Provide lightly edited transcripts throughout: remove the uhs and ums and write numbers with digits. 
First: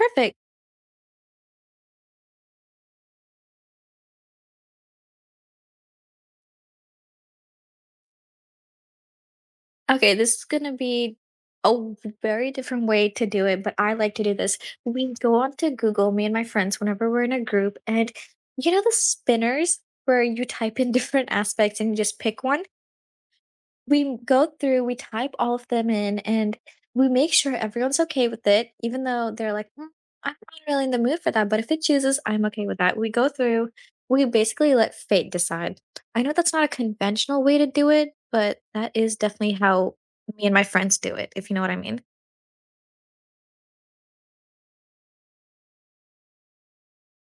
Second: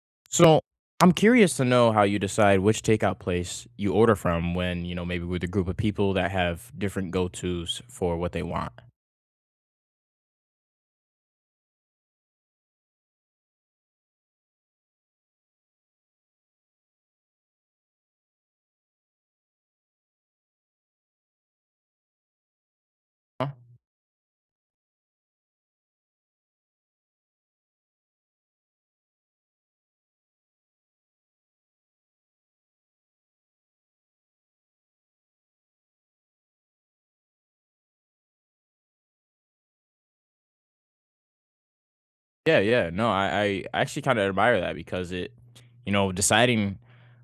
Perfect. So I'm curious to know how you decide which takeout place you order from when, you know, maybe with a group of people that have different go tos for what they want. Okay, this is gonna be a w- very different way to do it, but I like to do this. We go on to Google, me and my friends, whenever we're in a group, and you know the spinners where you type in different aspects and you just pick one? Huh? We go through, we type all of them in, and we make sure everyone's okay with it, even though they're like, " I'm not really in the mood for that, but if it chooses, I'm okay with that." We go through, we basically let fate decide. I know that's not a conventional way to do it, but that is definitely how me and my friends do it, if you know what I mean. Yeah, yeah. No, I actually kind of admire that because it, you know, deciding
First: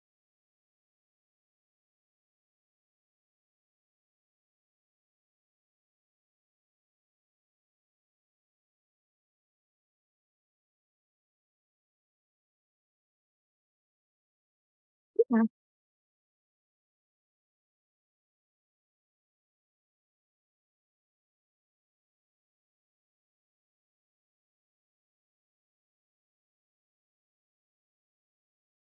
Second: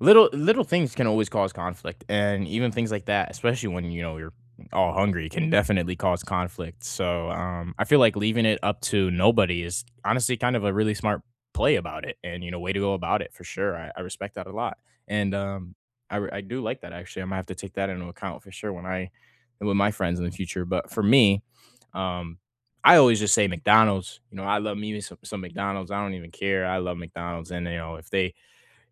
little things can always cause conflict, and even things like that, especially when you know you're all hungry, can definitely cause conflict. So I feel like leaving it up to nobody is honestly kind of a really smart play about it, and you know, way to go about it for sure. I respect that a lot, and Yeah. I do like that actually. I'm gonna have to take that into account for sure when I with my friends in the future. But for me, um, I always just say McDonald's. You know, I love me some McDonald's. I don't even care. I love McDonald's, and you know, if they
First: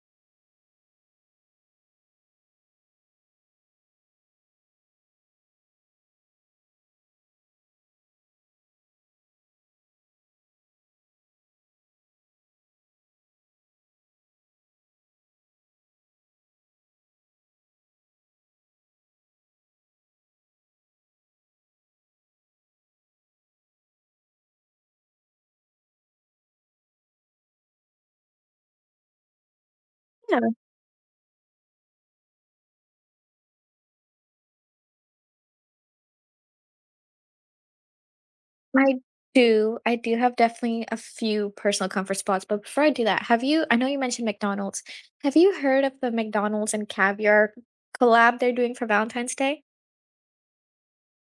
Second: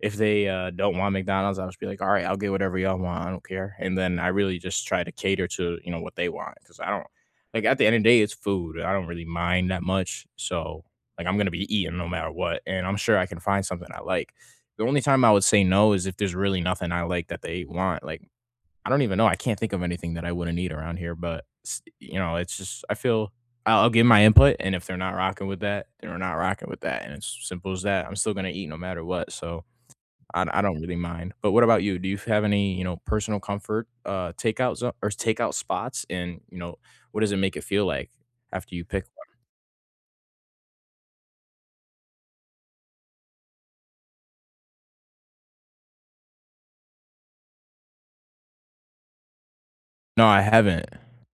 if they uh, don't want McDonald's, I'll just be like, all right, I'll get whatever y'all want. I don't care. And then I really just try to cater to you know what they want because I don't like at the end of the day, it's food. I don't really mind that much. So like, I'm gonna be eating no matter what, and I'm sure I can find something I like. The only time I would say no is if there's really nothing I like that they want. Like I don't even know. I can't think of anything that I wouldn't eat around here, but you know, it's just I feel I'll give my input, and if they're not rocking with that, they're not rocking with that, and it's simple as that. I'm still gonna eat no matter what, so Yeah. I don't really mind. But what about you? Do you have any you know personal comfort takeout or takeout spots, and you know what does it make it feel like after you I pick one? do. I do have definitely a few personal comfort spots, but before I do that, have you I know you mentioned McDonald's. Have you heard of the McDonald's and caviar collab they're doing for Valentine's Day? No, I haven't.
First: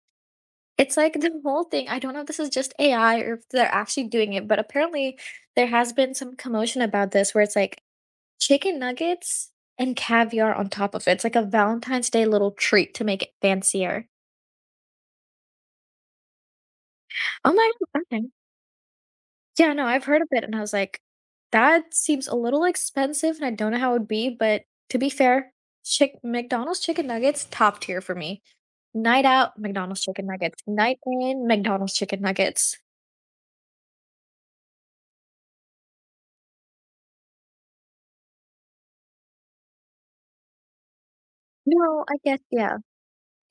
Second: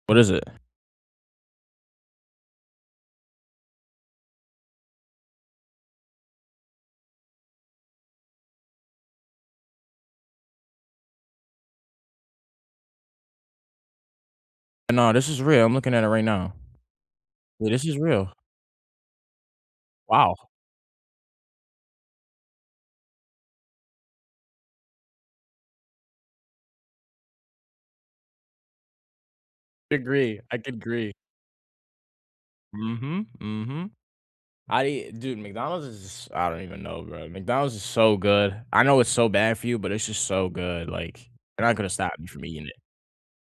What is it? It's like the whole thing. I don't know if this is just AI or if they're actually doing it, but apparently there has been some commotion about this where it's like chicken nuggets and caviar on top of it. It's like a Valentine's Day little treat to make it fancier. No, this is real. I'm looking at it right now. Oh Yeah, my this is God. real. Yeah, no, I've heard of Wow. it, and I was like, "That seems a little expensive, and I don't know how it would be," but to be fair, chick McDonald's chicken nuggets, top tier for me. Night out, McDonald's chicken Agree. I nuggets. could Night agree. in, McDonald's chicken nuggets. Mm-hmm. Mm-hmm. I eat dude, McDonald's is just I don't even know, bro. McDonald's is so good. I know it's so bad for you, but it's just so good. Like, they're not gonna No, stop I you guess, from eating it. yeah.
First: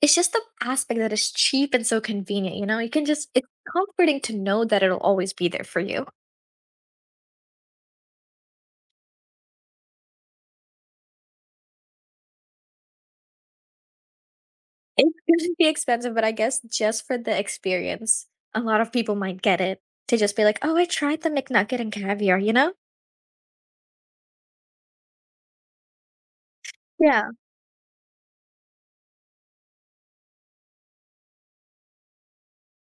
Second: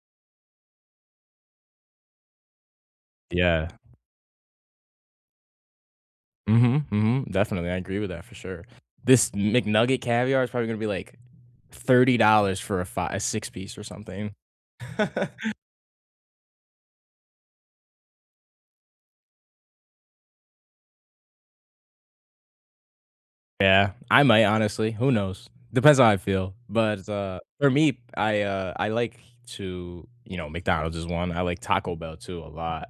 It's just the aspect that is cheap and so convenient, you know? You can just it's Yeah. comforting to know that it'll always be there for you. Mhm, mhm, definitely, I agree with that for sure. This McNugget caviar is probably gonna be, like, $30 for a five, a six-piece or something. It's gonna be expensive, but I guess just for the experience, a lot of people might get it to just be like, "Oh, I tried the McNugget and caviar," you know? Yeah, I might, honestly, who knows? Depends how I feel, but, Yeah. For me, I like to you know, McDonald's is one, I like Taco Bell too a lot.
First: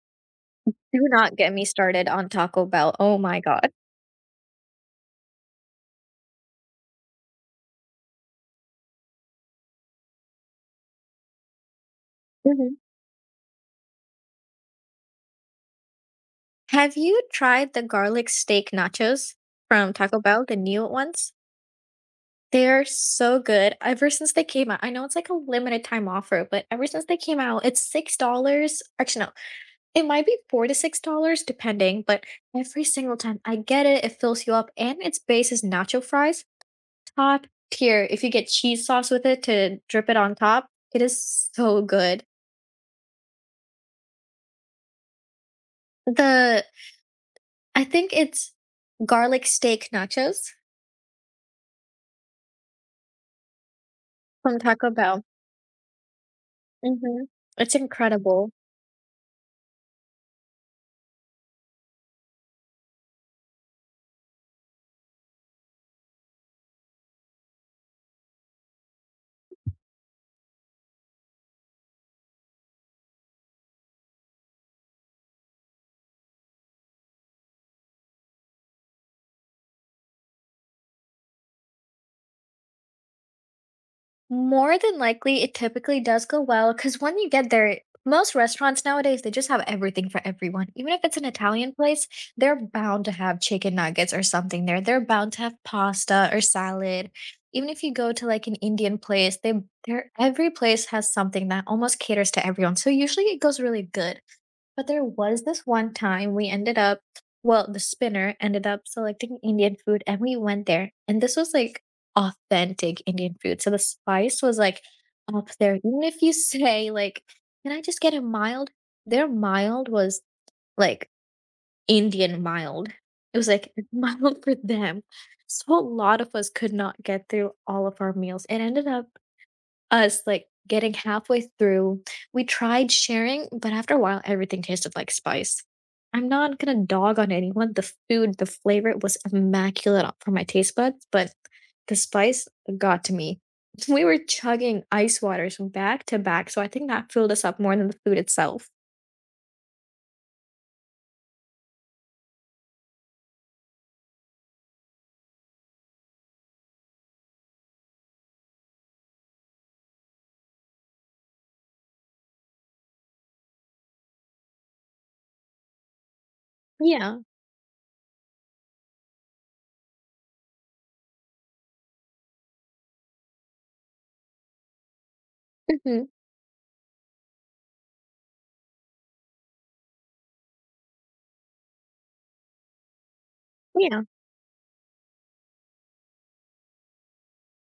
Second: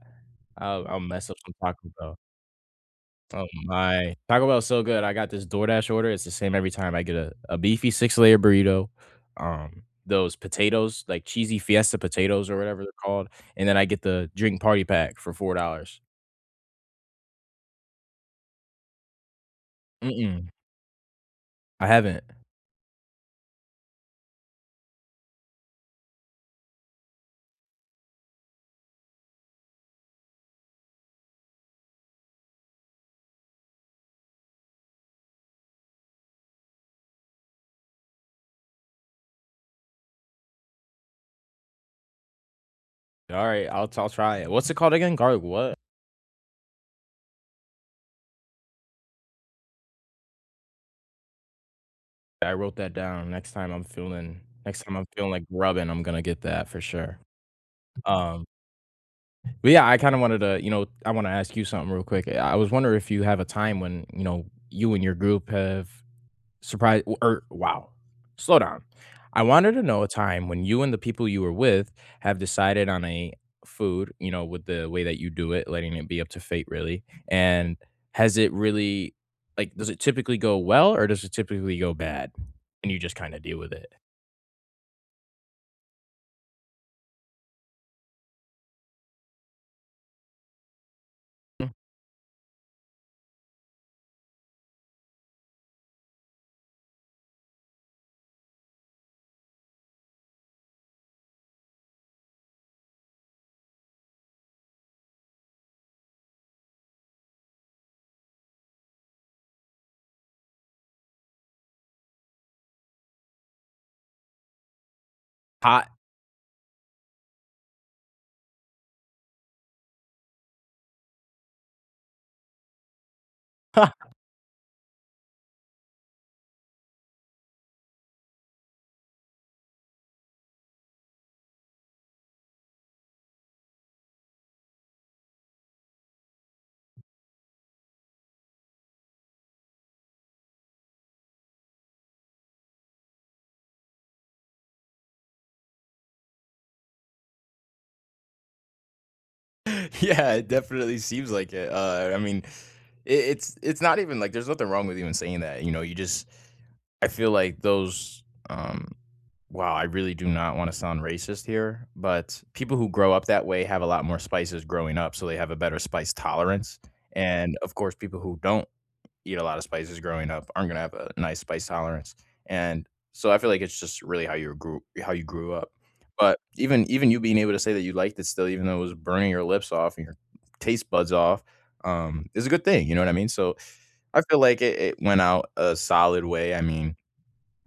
Do I'll mess not up get some me Taco started Bell. on Taco Bell. Oh my Oh god. my. Taco Bell's so good. I got this DoorDash order. It's the same every time. I get a beefy six layer burrito, those potatoes, like cheesy fiesta potatoes or Mhm. whatever they're called, and then I get the drink party pack for $4. Have you tried the garlic steak nachos from Taco Bell, Mm-mm, the new ones? I haven't. They are so good. Ever since they came out, I know it's like a limited time offer, but ever since they came out, it's $6. Actually, no, it might be 4 to $6 depending, but every single time I get it, it fills you up and its base is nacho fries, top tier. If you get cheese sauce with it to drip it on top, it is so good. All right, I'll try it. What's it called again? Garlic what? The I think it's garlic steak nachos I wrote that down. From Next Taco time I'm Bell. feeling like grubbing, I'm gonna get that for sure. Mhm. It's Um, incredible. but yeah, I kind of wanted to, you know, I want to ask you something real quick. I was wondering if you have a time when, you know, you and your group have Surprise or wow. Slow down. I wanted to know a time when you and the people you were with have decided on a food, you know, with the way that you do it, letting it be up to fate really, and has it really like, does it typically go well or does it typically go bad and you just kinda deal with it? More than likely, it typically does go well because when you get there, most restaurants nowadays, they just have everything for everyone. Even if it's an Mm, Italian place, they're bound to have chicken nuggets or something there. They're bound to have pasta or salad. Even if you go to like an Indian place, they they're every place has something that almost caters to everyone. So usually it goes really good. But there was this one time we ended up well, the spinner ended up selecting Indian food and we went there. And this was like authentic Indian food. So the spice was like up there. Hot. Even if you say like, can I just get a mild? Their mild was like Indian mild. It was like mild for them. So a lot of us could not get through all of our meals. It ended up us like getting halfway through. We tried sharing, but after a while, everything tasted like spice. I'm not gonna dog on anyone. The food, the flavor was immaculate for my taste buds, but the spice got to me. We were chugging ice waters from back to back, so I think that filled us up more than the food itself. Yeah, it definitely seems like it. I mean, it's not even like there's nothing wrong with even saying that. You know, you just I feel like those um wow, I really do not want to sound racist here, but people who grow up that way have a lot more spices growing up, so they have a better spice tolerance. Yeah. And of course, people who don't eat a lot of spices growing up aren't gonna have a nice spice tolerance, and so I feel like it's just really how you grew up. hmm But even you being able to say that you liked it still, even though it was burning your lips off and your taste buds off, is a good thing. You know what I mean? So Yeah. I feel like it went out a solid way. I mean,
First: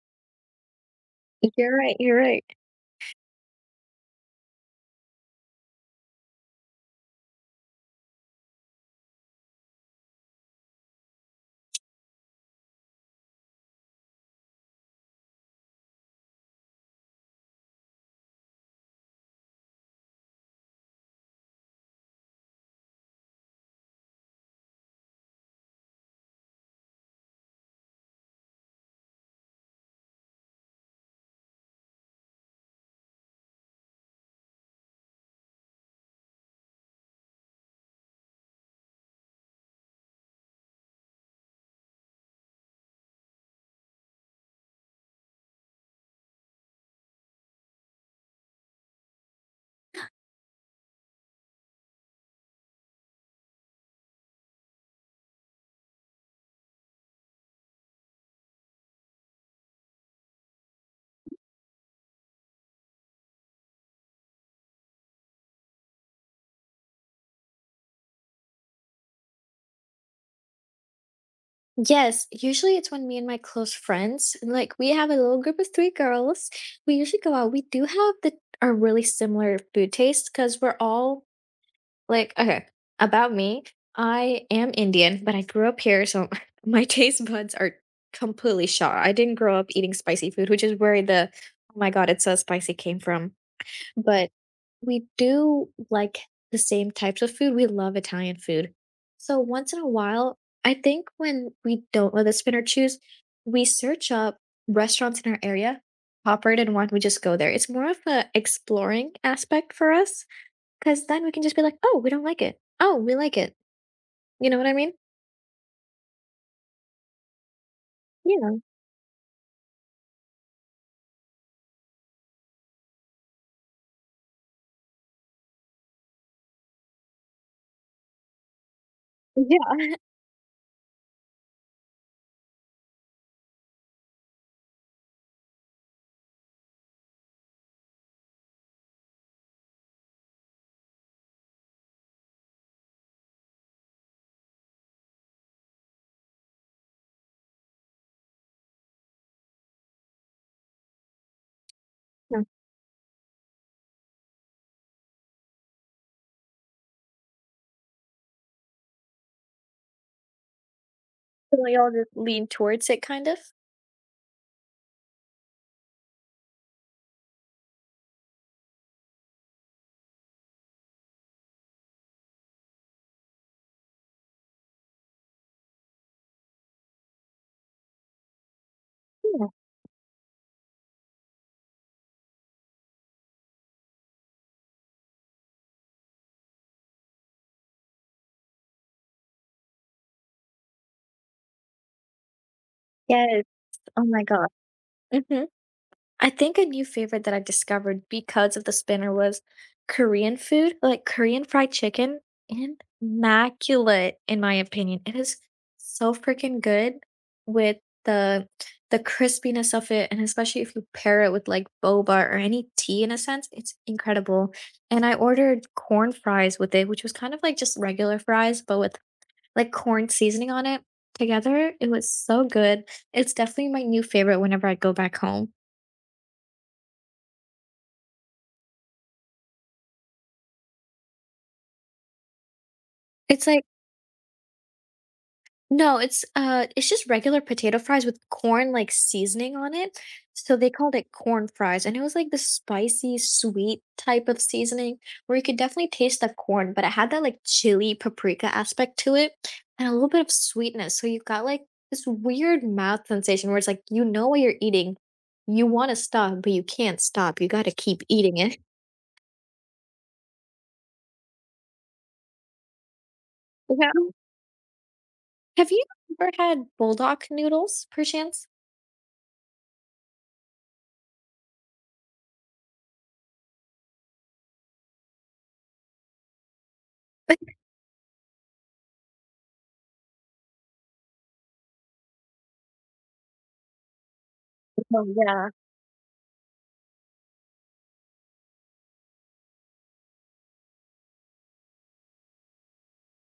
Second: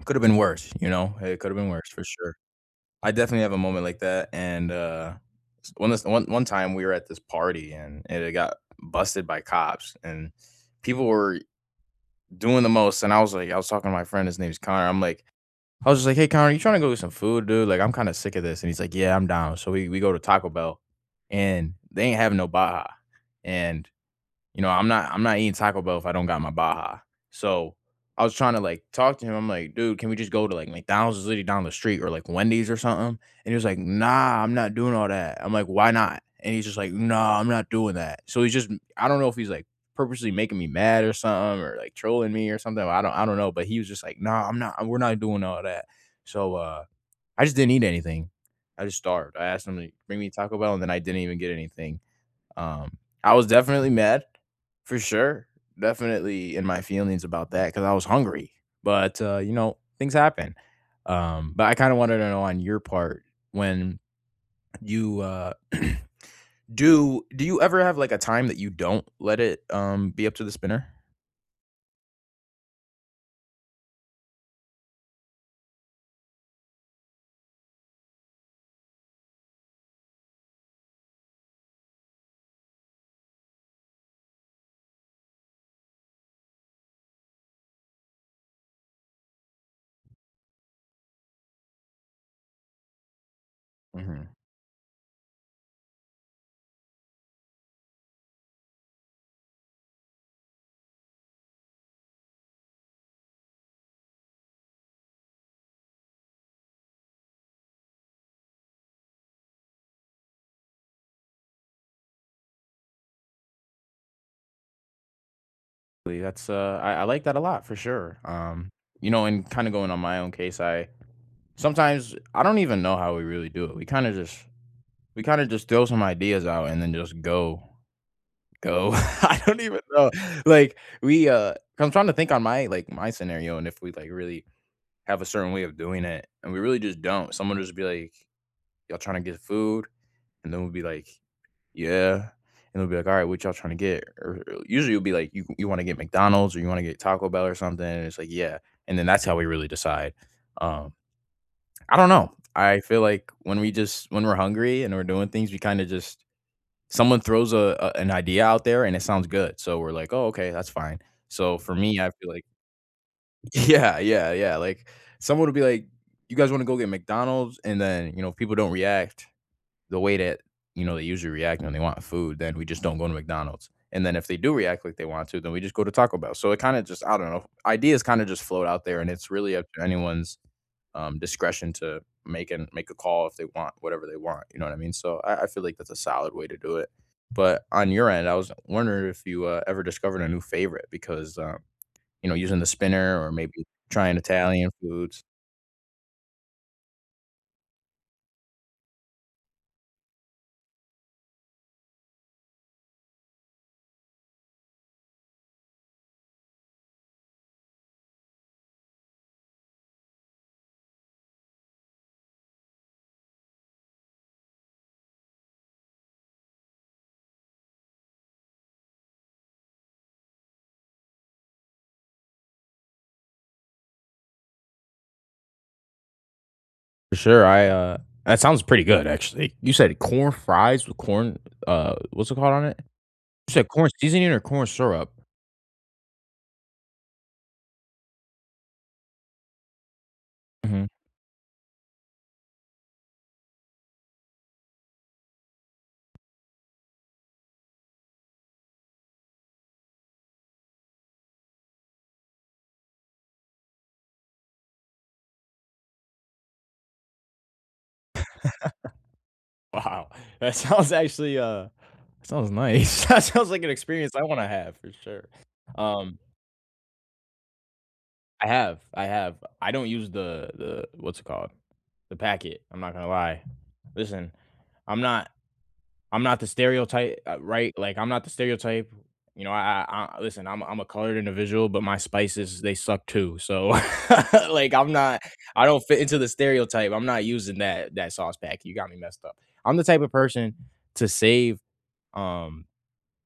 could have been worse. You know, it could have been You're worse right. for You're sure. right. I definitely have a moment like that, and one this one time we were at this party and it got busted by cops, and people were doing the most. And I was like, I was talking to my friend, his name's Connor. I'm like, I was just like, hey Connor, you trying to go get some food, dude? Like, I'm kind of sick of this. And he's like, yeah, I'm down. So we go to Taco Bell and they ain't having no Baja. And you know, I'm not eating Taco Bell if I don't got my Baja. So I was trying to like talk to him. I'm like, dude, can we just go to like McDonald's is literally down the street or like Wendy's or something? And he was like, nah, I'm not doing all that. I'm like, why not? And he's just like, nah, I'm not doing that. So he's just I don't know if he's like purposely making me mad or something or like trolling me or something. I don't know. But he was just like, nah, I'm not we're not doing all that. So I just didn't eat anything. I just starved. I asked him to bring me Taco Bell and then I didn't even get anything. Um I was definitely mad. For sure. Definitely in my feelings about that because I was hungry. But you know, things happen. But I kind of wanted to know on your part when you do you ever have like a time that you don't let it be up to the spinner? Yes, usually it's when me and my close friends, and, like we have a little group of three girls. We usually go out. We do have the are really similar food tastes because we're all like okay. About me, I am Indian, but I grew up here, so my taste buds are completely shot. I didn't grow up eating spicy food, which is where the oh my god, it's so spicy came from Hmm but we do like the same types of food. We love Italian food. So once in a while, I think when we don't know the spin or choose, we search up restaurants in our area, pop right in one, we just go there. It's more of a exploring aspect for us because then we can just be like, oh, we don't like it. Oh, we like it. You know what I mean? That's I like that a lot for sure. Yeah. You know, and kind of going on my own case, I sometimes I don't even know how we really do it. We kind of just throw some ideas out and then just go Go. I don't Yeah. even know. Like, 'cause I'm trying to think on my, like, my scenario and if we, like, really have a certain way of doing it, and we really just don't. Someone just be like, "Y'all trying to get food?" And then we'll be like, "Yeah." And they'll be like, "All right, what y'all trying to get?" Or usually it'll be like, You wanna get McDonald's or you wanna get Taco Bell or something?" And it's like, "Yeah." And then that's how we really decide. Um, I don't know. I feel like when we're hungry and we're doing things, we kinda just someone throws a an idea out there and it sounds good. So we're like, "Oh, okay, that's fine." So So for we all me, I just feel like lean towards it kind of. yeah, yeah, yeah. Like someone would be like, "You guys want to go get McDonald's?" And then you know, if people don't react the way that you know they usually react when they want food. Then we just don't go to McDonald's. And then if they do react like they want to, then we just go to Taco Bell. So it kind of just I don't know. Ideas kind of just float out there, and it's Yeah. really up to anyone's discretion to make and make a call if they want whatever they want. You know what I mean? So I feel like that's a solid way to do it. But on your end, I was wondering if you ever discovered a new favorite because you know using the spinner or Yes. maybe Oh trying my God. Italian foods. Mhm. I think a new favorite that I discovered because of the spinner was Korean food, like Korean fried chicken, immaculate in my opinion. It is so freaking good with the the crispiness of it, and especially if you pair it with like boba or any tea in a sense, it's incredible. And I ordered corn fries with it, which was kind of like just regular fries, but with like corn seasoning on it. Together, it was so good. It's definitely my new favorite whenever I go back home. For sure. I that sounds pretty good actually. You said corn fries with corn what's it called on it? It's You like said corn seasoning or corn syrup. No, it's just regular potato fries with corn like seasoning on it. So they Hmm called it corn fries and it was like the spicy sweet type of seasoning where you could definitely taste the corn, but it had that like chili paprika aspect to it and a little bit of sweetness. So you got like this weird mouth sensation where it's like you know what you're eating. You want to stop, but you can't stop. You got to keep eating it. Wow. That sounds actually sounds nice. that sounds like an Yeah. experience I want to have for sure. Have you Um. ever had bulldog noodles per chance? I have, I have. I don't use the what's it called? The packet. I'm not gonna lie. Listen, I'm not I'm not the stereotype, right? Like I'm not the stereotype. You know, I listen. I'm a colored individual, but my spices they suck too. So, like, I'm Oh not. yeah. I don't fit into the stereotype. I'm not using that sauce packet. You got me messed up. I'm the type of person to save um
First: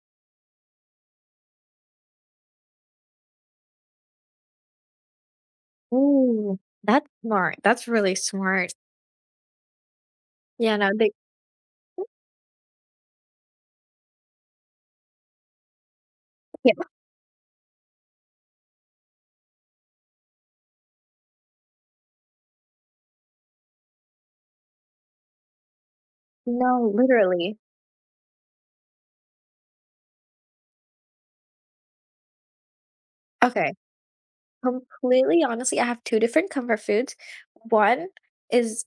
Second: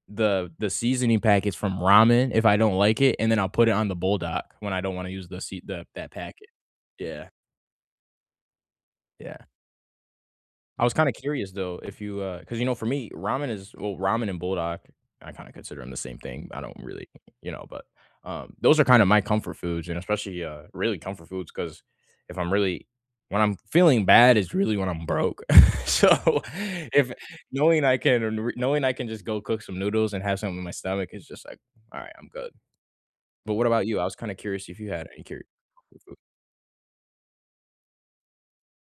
the seasoning packets from ramen if I don't like it, and then I'll put it on the bulldog when I don't want to use the sea the that packet. Ooh, that's Yeah, smart, that's really smart. yeah. Yeah, I no, was they kinda curious though if you, because you know, for me, ramen is well, ramen and bulldog, I kinda consider them the same thing. I yeah, don't really, you know, but, those are kinda my comfort foods and especially, really comfort foods because if I'm really when I'm feeling bad is really when I'm broke. So, no, if literally. knowing I can knowing I can just go cook some noodles and have something in my stomach is just like, "Alright, I'm good." But what Okay, about you? I was kinda curious if you had any completely honestly, I have two different comfort foods. One is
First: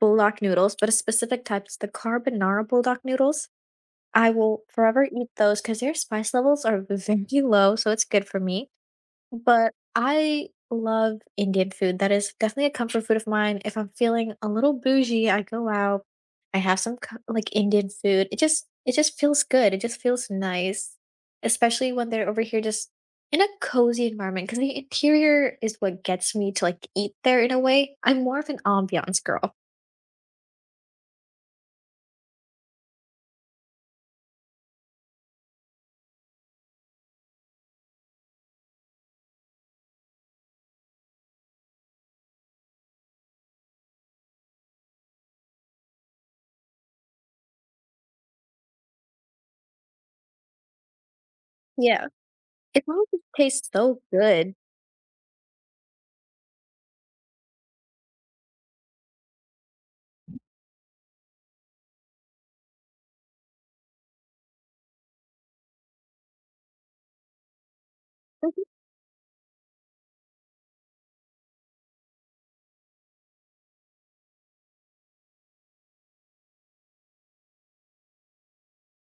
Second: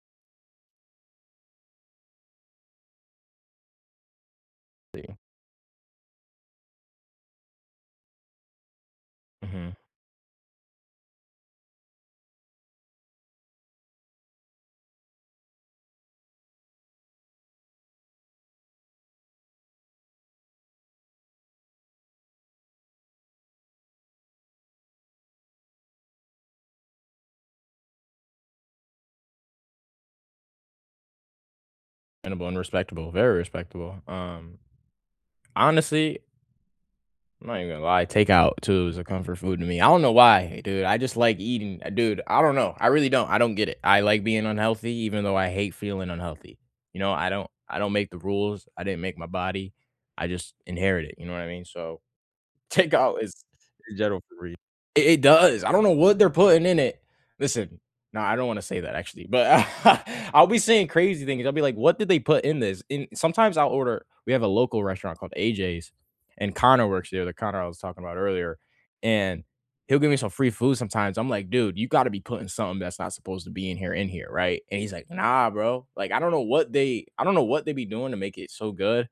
bulldog noodles, but a specific type, it's the carbonara bulldog noodles. I will forever mm. eat those because their spice levels are very low, so it's good for me. Mhm. But I love Indian food. That is definitely a comfort food of mine. If I'm feeling a little bougie, I go out, I have some co- like Indian food. It just feels good. It just feels nice, especially when they're over here just in a cozy environment because the interior is what gets me to like eat there in a way. I'm more of an ambiance girl. Understandable and respectable, very respectable. Honestly, I'm not even gonna lie, takeout too is a comfort food to me. I don't know why, dude. I just like eating. Dude, I don't know. I really don't. I don't get it. I like being unhealthy even though I hate feeling unhealthy. You know, I don't make the rules. I didn't make my body. I just inherit it, you know what I mean? So Yeah. It takeout always is tastes in so general for me. good. It does. I don't know what they're putting in it. Listen, no, I don't wanna say that actually, but I'll be saying crazy things. I'll be like, "What did they put in this?" And sometimes I'll order we have a local restaurant called AJ's, and Connor works there, the Connor I was talking about earlier, and he'll give me some free food sometimes. I'm like, "Dude, you gotta be putting something that's not supposed to be in here, right?" And he's like, "Nah, bro." Like, I don't know what they be doing to make it so good.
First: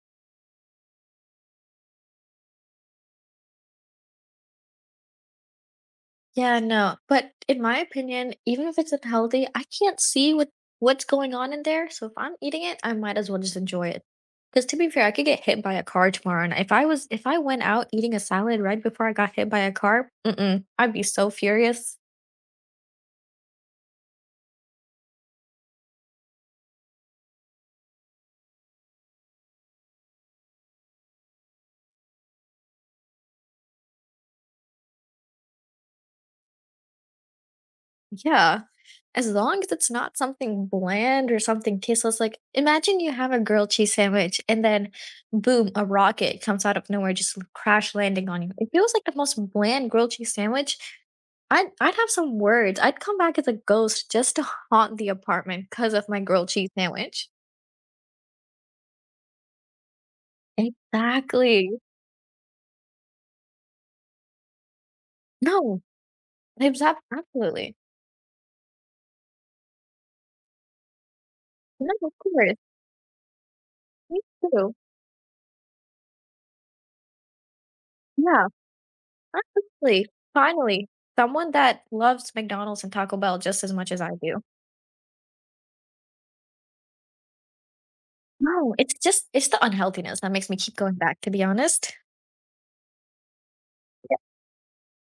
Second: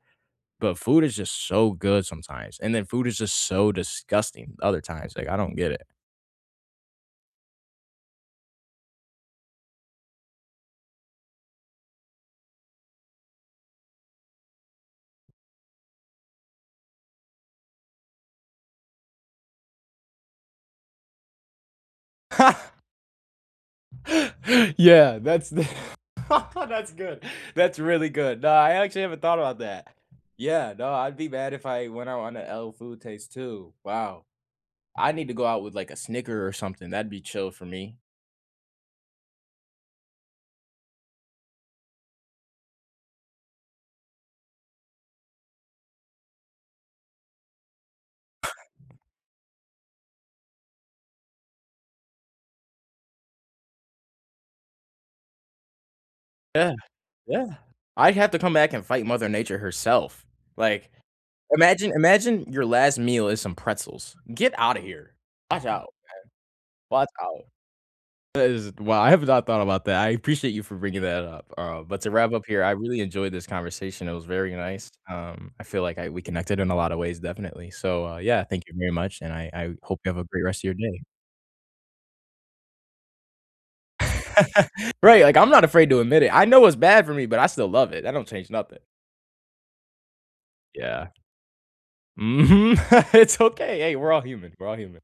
But food is just so good sometimes, and then food is just so disgusting other times, like, I don't get it. Yeah, no, but in my opinion, even if it's unhealthy, I can't see what's going on in there, so if I'm eating it, I might as well just enjoy it. Because to be fair, I could get hit by a car tomorrow, and if I went out eating a salad right before I got hit by a car, mm-mm, I'd be so furious. Yeah, that's the that's good. That's really good. No, I actually haven't thought about that. Yeah, no, I'd be mad if I went out on a L food taste too. Wow. I need to go out with, like, a Snicker or something, that'd be chill for me. Yeah. As long as it's not something bland or something tasteless, like imagine you have a grilled cheese sandwich and then boom, a rocket comes out of nowhere, just crash landing on you. It feels like the most bland grilled cheese sandwich. I'd have some words. I'd come back as a ghost just to haunt the apartment because of my grilled cheese Yeah, sandwich. yeah. I'd have to come back and fight mother nature herself. Like, Exactly. imagine your last meal is some pretzels. Get out of here. Watch No, out. exactly. Watch out. Absolutely. That is wow, I have not thought about that. I appreciate you for bringing that up. No, But to of wrap up course. here, I really enjoyed this conversation. It Me was very too. nice. I feel like we connected in a lot of ways, definitely. So yeah, Yeah. thank you very much, and I hope Finally, you have a great rest of your finally, day. someone that loves McDonald's and Taco Bell just as much as I do. right, like I'm not afraid to admit it. I know it's bad for me, but I still love it. That don't change No, nothing. it's just it's the unhealthiness that makes me keep going Yeah. back, to be honest. Hmm. it's okay. Hey, we're all human. We're all human.